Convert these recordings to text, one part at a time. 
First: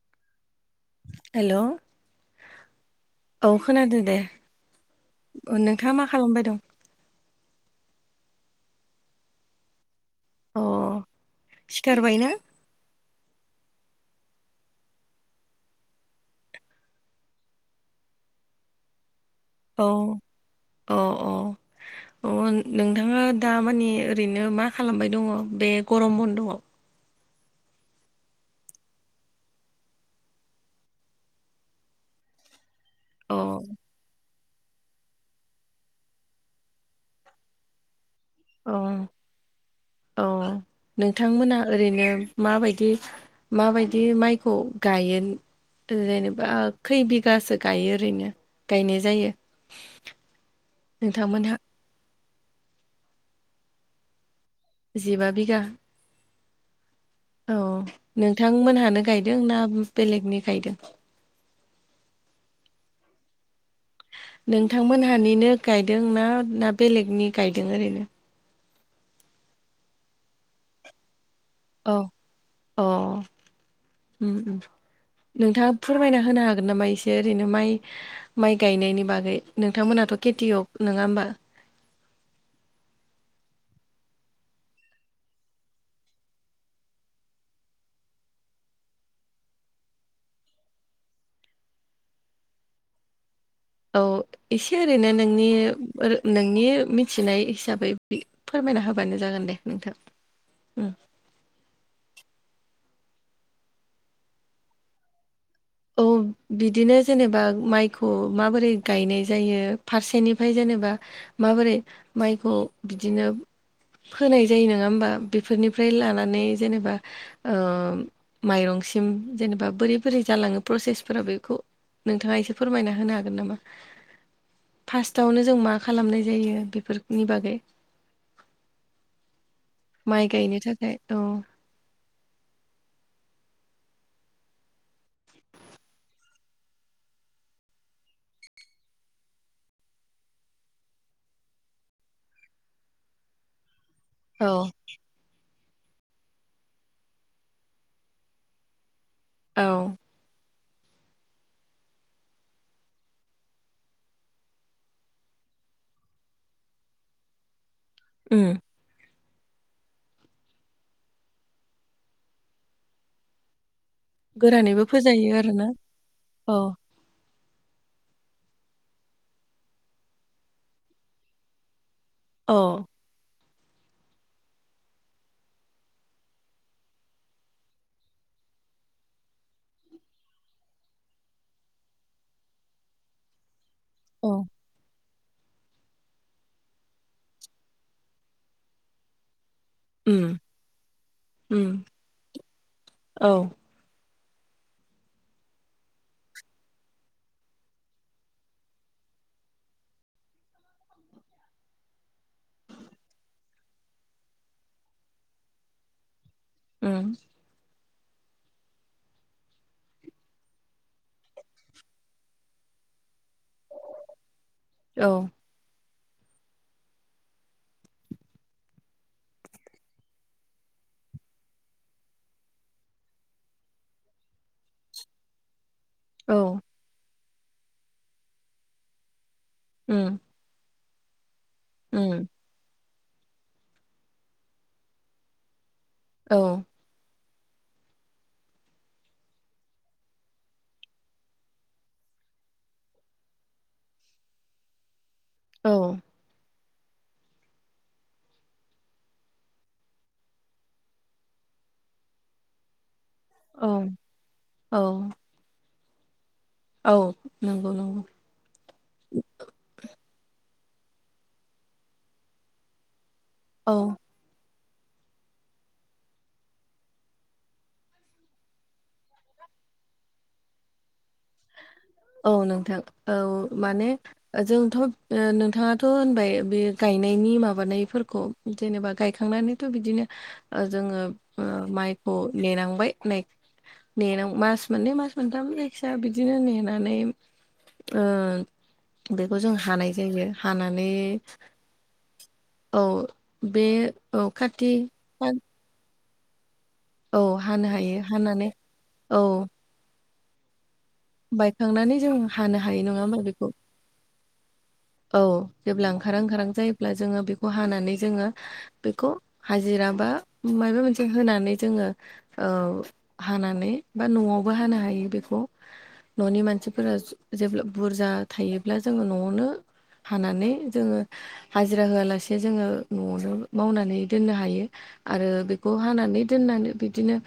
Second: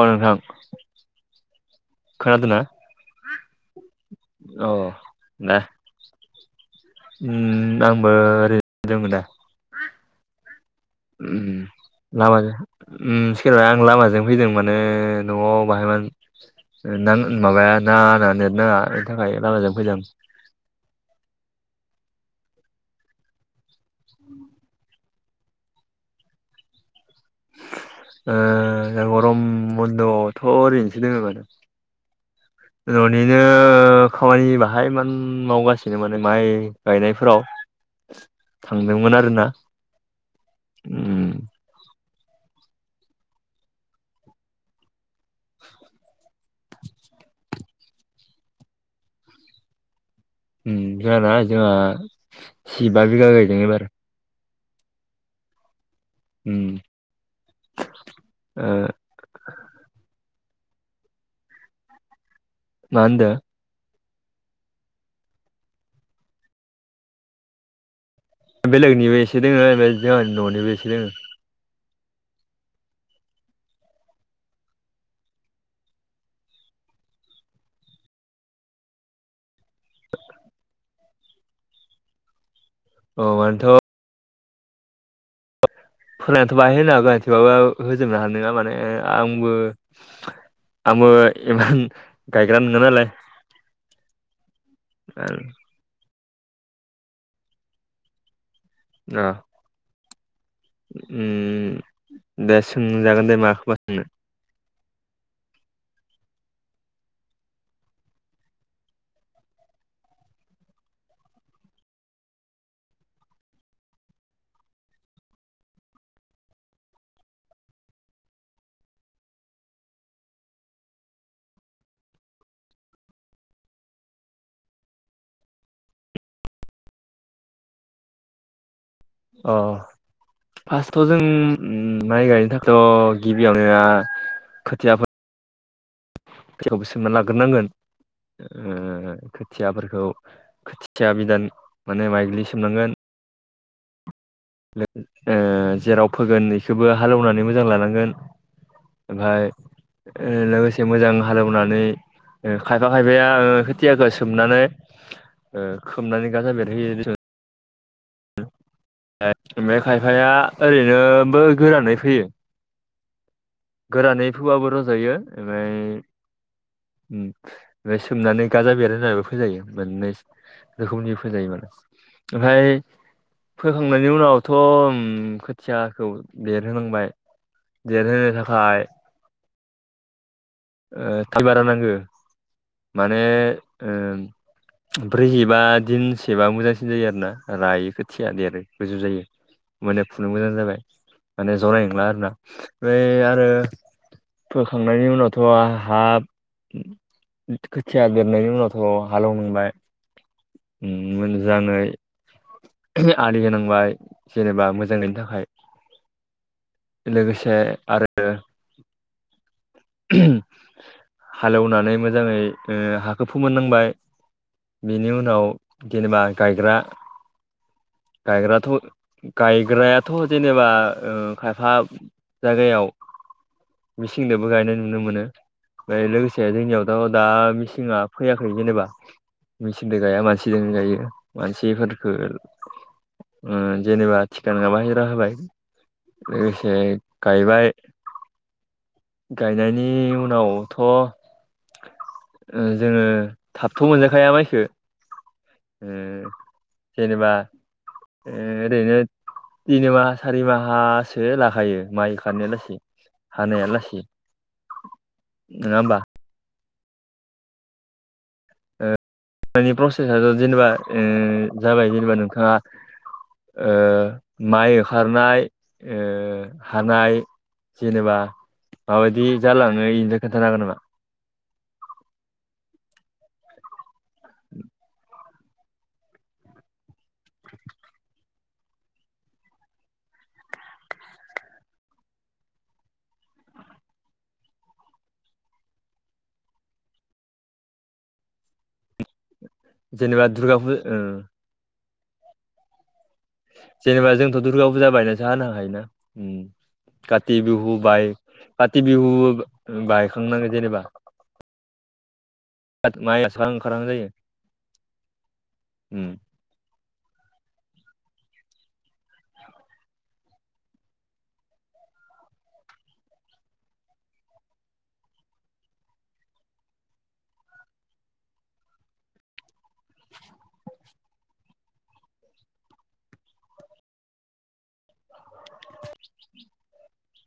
औ नोंथां हेल' खोनादोंना औ खोनादो दे। अ दा नोंथाङा मा खालामबाय दं? आंबो ओरैनो दोङो दा। अ सिखारबायना [unintelligible] उम सेरबा आं लामाजों फैदों माने न'आव बाहाय मान नों माबाया ना आंना नेट नाङा बेनि थाखाय लामाजों औ फैदों। अ अ। अ नोंथाङा दामानि ओरैनो मा खालामबाय दङ? बे गरम बन्द'आव? ओ गरम बन्द'आवथ' ओरैनोसो दोङो मानो। अ ननिनो खामानि बाहायमान मावगासिनो माने माइ गायनायफोराव अ थांदोंमोन आरोना औ उम नोंथांमोना ओरैनो माबायदि माबायदि माइखौ गाइयो जेनेबा? बा खै बिगासो गायो ओरैनो गायनाय जायो? ओम जाहाना नोंथांमोनहा जोंहा जिबा बिगा गायदों एबार। जिबा बिगा? उम। औ ओ नोंथांमोनहानो गायदों ना बेलेगनि गायदों? मा होनदो? नोंथांमोनहानिनो गायदों ना ना बेलेगनि गायदों ओरैनो? बेलेगनिबो एसे दङो ओमफ्राय जोंहानि न'निबो एसे दोङो। औ अ ओम ओम। नोंथाङा फोरमायना होनो हागोन नामा एसे ओरैनो माइ माइ गायनायनि बागै नोंथांमोनाथ' खेथियग नङा होमबा? औ बेन्थ' होनायाथ' बाहाय होनो हागोन थेवबाबो होजोबनो हानाय नङा माने आंबो आंबो इमान गायग्रा नङा नालाय औ एसे ओरैनो नोंनि ओ नोंनि मिथिनाय हिसाबै फोरमायना होबानो अ जागोन दे नोंथां। उम दे सोंजागोन दे माखौबा सोंनो औ बिदिनो जेनेबा माइखौ माबोरै गायनाय जायो फारसेनिफ्राय जेनेबा माबोरै माइखौ बिदिनो फोनाय जायो नङा होमबा बेफोरनिफ्राय लानानै जेनेबा ओ माइरंसिम जेनेबा बोरै बोरै जालाङो प्रसेसफोरा बेखौ नोंथाङा एसे फोरमायना होनो हागोन नामा? फार्स्टआवनो जों मा खालामनाय जायो बेफोरनि बागै अ माइ गायनो थाखाय फार्स्टआव जों औ ओम माइ गायनो थाथ' गिबियावनो खोथियाफो सोमना लाग्रोनांगोन। खोथियाफोरखौ खोथिया बिदान माने माइग्लिसोमनांगोन औ ओ जेराव फोगोन बेखौबो हालेवनानै मोजां लानांगोन। ओमफ्राय औ लोगोसे एसे मोजां हालौनानै खायफा खायफाया खोथियाखौ सोमनानै ओ खोमनानै गाजा बेरहो उ ओमफ्राय खायफाया ओरैनोबो गोरानै फैयो गोरानै फुवाबबो गोरानैबो रजयो फोजायो आरोना ओमफाय औ ओमफाय सोमनानै गाजा बेरहोना फोजायो रोखोमनि फोजायो औ ओमफ्राय फोखांनायनि उनावथ' ओम खोथियाखौ देरहोलांबाय देरहोनो थाखाय फाय ओ थालबारा होनांगो माने ओ औ ब्रैजिबा दिनसेबा मोजांसिन जायो आरोना रायो खोथिया देरो गोजौ जायो। माने फुनो उम मोजां जाबाय माने उम जनाय नंला आरोना ओमफ्राय औ आरो फोखांनायनि उनाव थ' हाब खोथिया बेरनायनि उनावथ' हालेवनांबाय ओम मोजाङै आलि होनांबाय जेनेबा मोजाङैनो थाखाय उम लोगोसे आरो हालेवनानै मोजाङै ओ हा होफु मोननांबाय औ बिनि उनाव जेनेबा गायग्रा गायग्राथ' गायग्रायाथ' जेनेबा खायफा जागायाव मिसिं दोबो गायनाय नुनो मोनो। ओमफ्राय औ लोगोसे जोंनियावथ' दा मिसिं फैयाखै जेनेबा उम मिचिंदोगाया मानसि जों गायो मानसिफोरफोरखौ उम ओ जेनेबा थिखा नङाबा हिरा होबाय औ लोगोसे गायबाय गायनायनि उनावथ' जोंङो थाबथ' मोनजाखाया माइखो औ ओ जेनेबा ओरैनो तिनि माह सारि माहासो लाखायो माइ खारनाय लासे औ हानाया लासै औ नङा होमबा औ नंगौ नंगौ प्रसेसथ' जेनेबा जाबाय ओ जेनेबा नोंथाङा ओ औ माइ होखारनाय हानाय जेनेबा माबायदि जालाङो बेनिनो खोन्थानो हागोन नामा? औ नोंथां औ माने जोंथ ओ' नोंथाङाथ' होनबाय बे गायनायनि माबानायफोरखौ जेनेबा गायखानानैथ बिदिनो ओ जोङो माइखौ नेनांबाय नै। नेेनाव मास मोननै मास मोनथाम जायखिजाया बिदिनो नेेन। नै ओ बेखौ जों हानाय जायो जेनेबा दुर्गा फुजा हानानै ओ औ। बे जेनेबा औ जोंथ' दुर्गा खाथि फुजा बायनासो हानो हायो ना। औ काथि हानो बिहु हायो बाय हानानै काथि औ बिहु बायखांनांगौ जेनेबा बायखांनानै जों हानो हायो नङा होमबा माइ बेखौ स्रां खारां जायो औ जेब्ला उम ओंखारा ओंखारां जायोब्ला जोंङो बेखौ हानानै जोंङो बेखौ हाजिरा बा माबा मोनसे होनानै जोंङो औ हानानै बा न'आवबो हानो हायो बेखौ। न'नि मानसिफोरा जेब्ला बुरजा थायोब्ला जोङो न'आवनो हानानै जोङो। हाजिरा होआलासे जोङो न'आवनो मावनानै दोननो हायो आरो बेखौ हानानै दोननानै बिदिनो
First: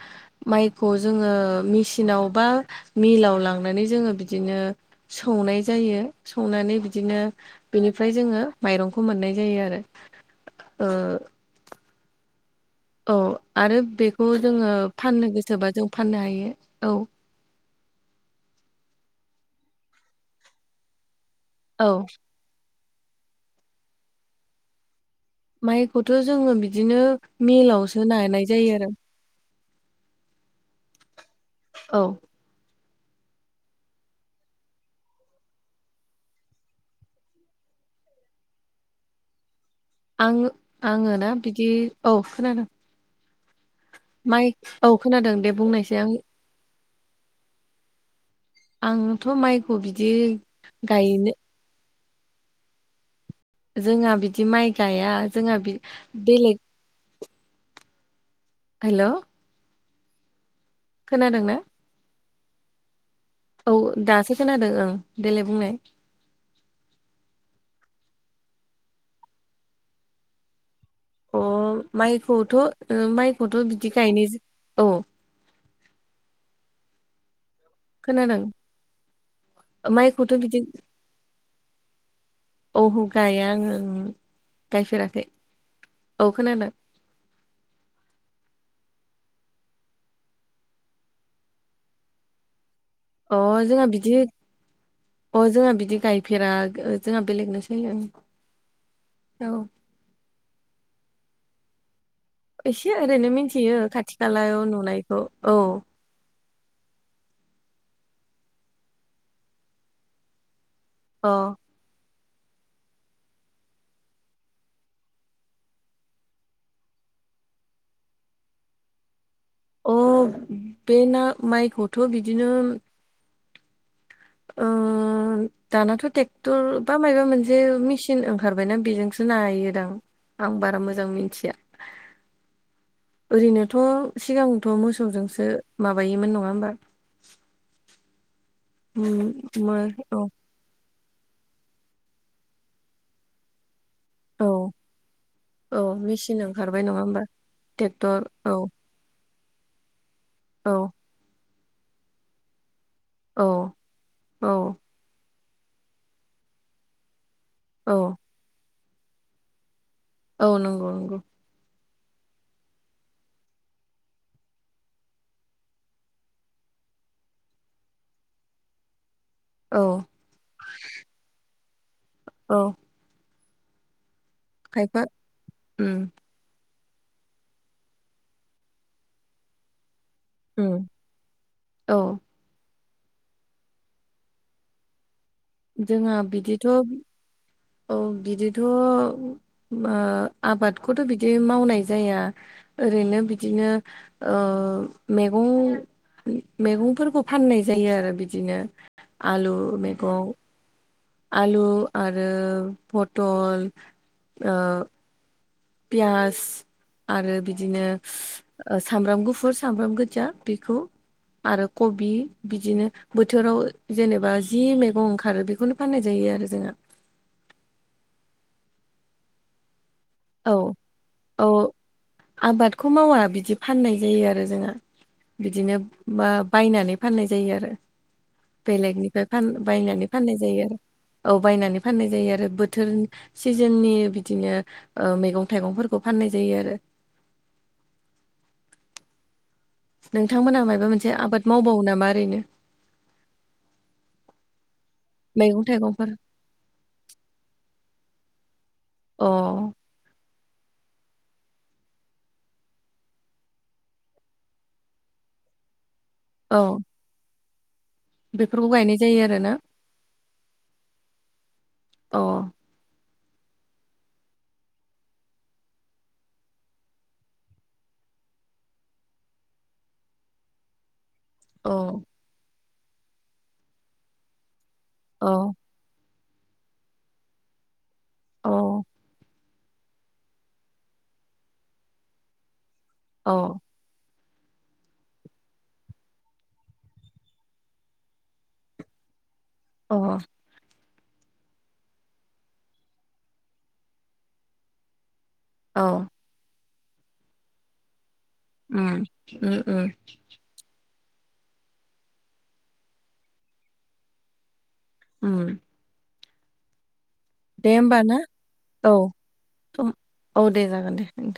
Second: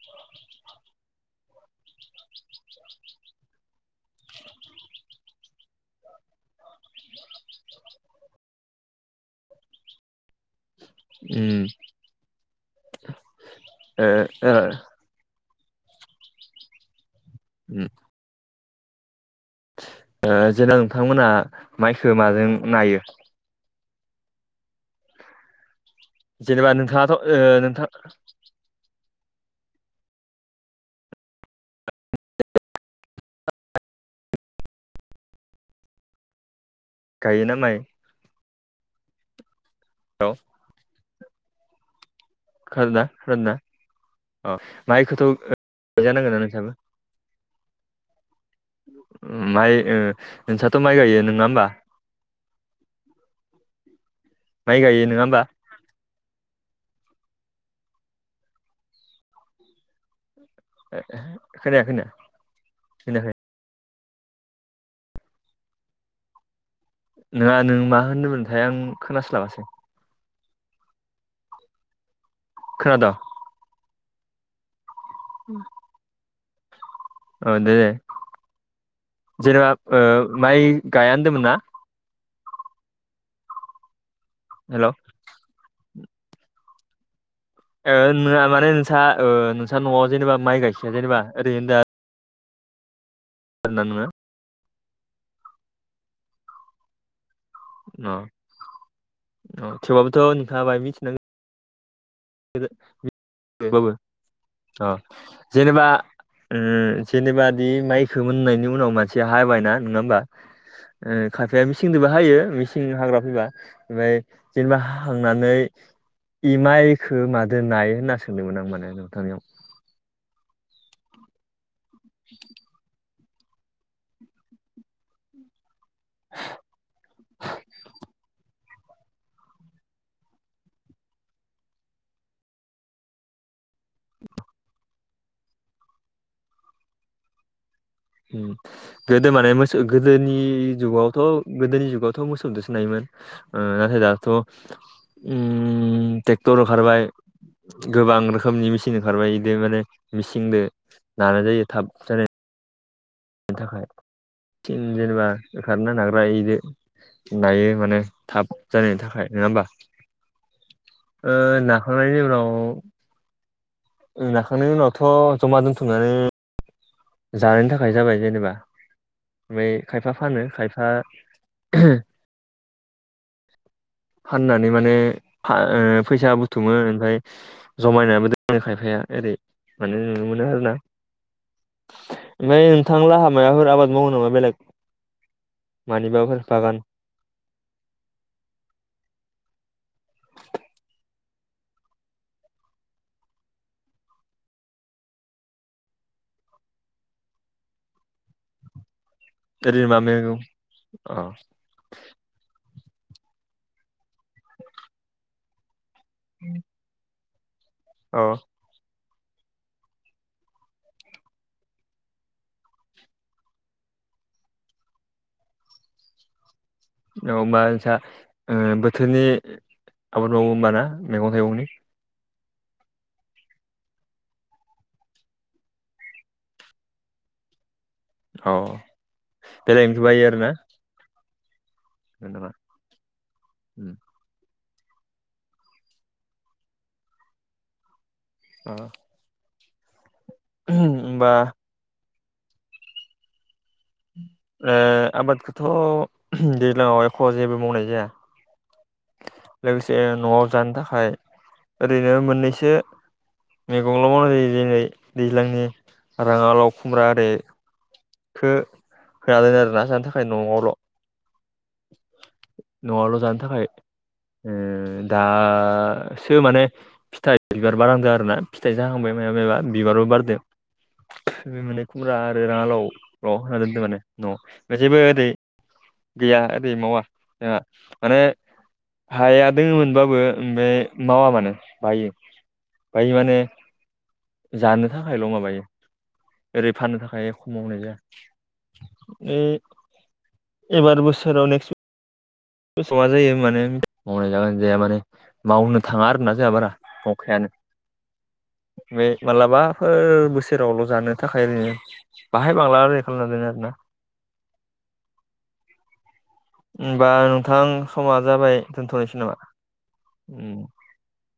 माइखौ जोङो मेसिनाव बा मिलाव लांनानै जोङो बिदिनो सौनाय जायो सौनानै बिदिनो बेनिफ्राय जोङो माइरंखौ मोननाय जायो आरो। उ औ आरो ओ बेखौ ओ जोङो फाननो गोसोबा जों फाननो हायो औ। उम ओ जे नोंथांमोना औ माइखो माजों नायो? माइखौथ' जोङो जेनेबा बिदिनो नोंथाङाथ' ओ नोंथां मिलावसो नानाय जायो आरो। औ गायोना माइ? औ आङो आङो ना बिदि औ खोनादों। खोनादोंना खोनादोंना? माइ अ औ माहायखौथ' खोनादों दे बुंनायसै आं जानांगोन ना नोंथां। आंथ' माइ माइखौ ओ बिदि नोंस्राथ' माइ गायो गायनो नङा होमबा? जोंहा बिदि माइ गायो गाया नङा होमबा जोंहा बेलेग हेल' खोनादोंना खोनाया खोनाया खोनाया। औ दासो खोनादों ओं देलाय बुंनाय। नोङा नों मा होनदोंमोनथाय आं खोनास्लाबासै। अ माइखौथ' ओ खोनादों माइखौथ' बिदि गायनाय औ। उम औ दे दे खोनादों जेनेबा ओ माइ गाया होनदोंमोन ना? औह गाया आङो हेल' गायफेराखै औ खोनादों। ओ नोङा माने नोंसा नोंसा न'आव जेनेबा माइ गायसया जेनेबा ओरै होनदों आरो। अ जोंहा नोङो बिदि अ जोंहा बिदि गायफेरा जोंहा बेलेगनो अ अ थेवबाबोथ' नोंथांआ बाय मिथिनांगोन। अ एसे ओरैनो मिथियो खाथि खालायाव नुनायखौ औ जेनेबा ओ जेनेबादि माइखोमोननायनि उनाव मानसिया हाबायना नङा होमबा? ओ अ खाफाया मेसिंजोंबो हायो मेसिंजों हाग्रा फैबा ओमफ्राय जेनेबा हाखांनानै इमायखौ मादो नाय होनना सोंदोंमोन आं माने नोंथांनियाव? अ बे ना माइखौथ' बिदिनो ओ दानाथ' टेक्टर बा मबा मोनसे मिसिन ओंखार जाबायना बेजोंसो नायोदां आं बारा मोजां मिथिया। ओरैनोथ' सिगांथ' मोसौजोंसो माबायोमोन नङा होमबा? उम, गोदो माने मो मोसौ औ गोदोनि जुगावथ' गोदोनि जुगावथ' मोसौजोंसो नायोमोन ओ नाथाय दा थ औ औ ओम मेचिन ट्रेक्टर ओंखारबाय ओखारबाय नङा होमबा गोबां ट्रेक्टर औ रोखोमनि मेसिन ओखारबाय बिद माने मिसिंजों औ नानाय जायो थाब जानाय औ बिनि थाखाय औ थिन जेनेबा ओखारनो नाग्रा इजों नायो माने औ थाब जानायनि थाखाय नङा होमबा? औ नंगौ नंगौ ओ नाखांनायनि उनाव नाखांनायनि उनावथ' जमा दोनथुमनानै जानायनि थाखाय जाबाय जेनेबा ओमफ्राय औ खायफा फानो खायफा औ फाननानै माने खायफा उम फैसा आ बु बुथुमो ओमफ्राय जमायनानैबो दोनो खायफाया ओरै माने नुनो मोनो। आरो ना। औ ओमफ्राय नोंथांलाहा माबाफोर आबाद मावो नामा बेलेग जोंहा मानिबाफोर बिदिथ' बागान? औ बिदिथ' ओ आबादखौथ' बिदि मावनाय जाया। ओरैनो बिदिनो ओ मैगं मैगंफोरखौ फाननाय जायो आरो बिदिनो आलु ओरैनो मा मैगं अ आलु आरो फटल ओ पियास आरो बिदिनो औ। सामब्राम गुफुर सामब्राम गोजा बेखौ आरो कबि बिदिनो बोथोराव जेनेबा जि मैगं ओंखारो बेखौनो फाननाय जायो आरो जोंहा। [unintelligible] ओ बोथोरनि आबाद मावो औ होमबाना मैगं थाइगंनि? औ आबादखौ मावा बिदि फाननाय जायो आरो जोंहा। बिदिनो बायनानै फाननाय जायो आरो। अ बेलेगनिफ्राय फान बेलेगनिखौ बायनानै बायो फाननाय आरोना जायो। औ बायनानै फाननाय जायो आरो जेनेबा बोथोर सिजोननि बिदिनो ओ मैगं थाइगंफोरखौ फाननाय जायो आरो। [inaudible] नोंथांमोनहा मायबा मोनसे होमबा आबाद मावबावो नामा ओरैनो? ओ मैगं थाइगंफोर आबादखौथ' दैज्लाङाव एख' जेबो मावनाय जाया। अ। लोगोसे न'आव जानो थाखाय ओरैनो मोननैसो मैगंल' मावनाय जायो जेरै दैज्लांनि राङा लाव औ खुमब्रा आरो बेफोरखौ गायनाय जायो आरोना दोनो जानो थाखाय न'आवल' अ। न'आवल' जानो थाखाय ओ दासो माने फिथाइ बिबार बारांदों आरो ना फिथाइ जाहांबाय माबा मबा बिबारबो बारदों। बे मोनै खुमब्रा आरो राङालाव ल' होनना दोनदों माने न' ओमफ्राय जेबो ओरै औ गैया ओरै मावा जोंहा माने औ हाया दङ मोनबाबो बे मावा मानो बायो बायो औ माने जानो थाखायल' माबायो ओरै फाननो थाखाय एख मावनाय जाया। ए। औ। एबार बोसोराव नेक्स गोसौआ जायो माने मावनाय जागोन जाया माने मावनो औ थाङा आर ना जोंहा बारा। नंखायानो उम बे उम उम मालाबाफोर बोसोर सेरावल' जानो थाखाय ओरैनो बाहाय बांला राय खालामादों आरो ना। [inaudible] हबा नोंथां दे होमबा समा ना जाबाय औ दोनथ'नोसै नामा? सम- औ दे जागोन दे नोंथां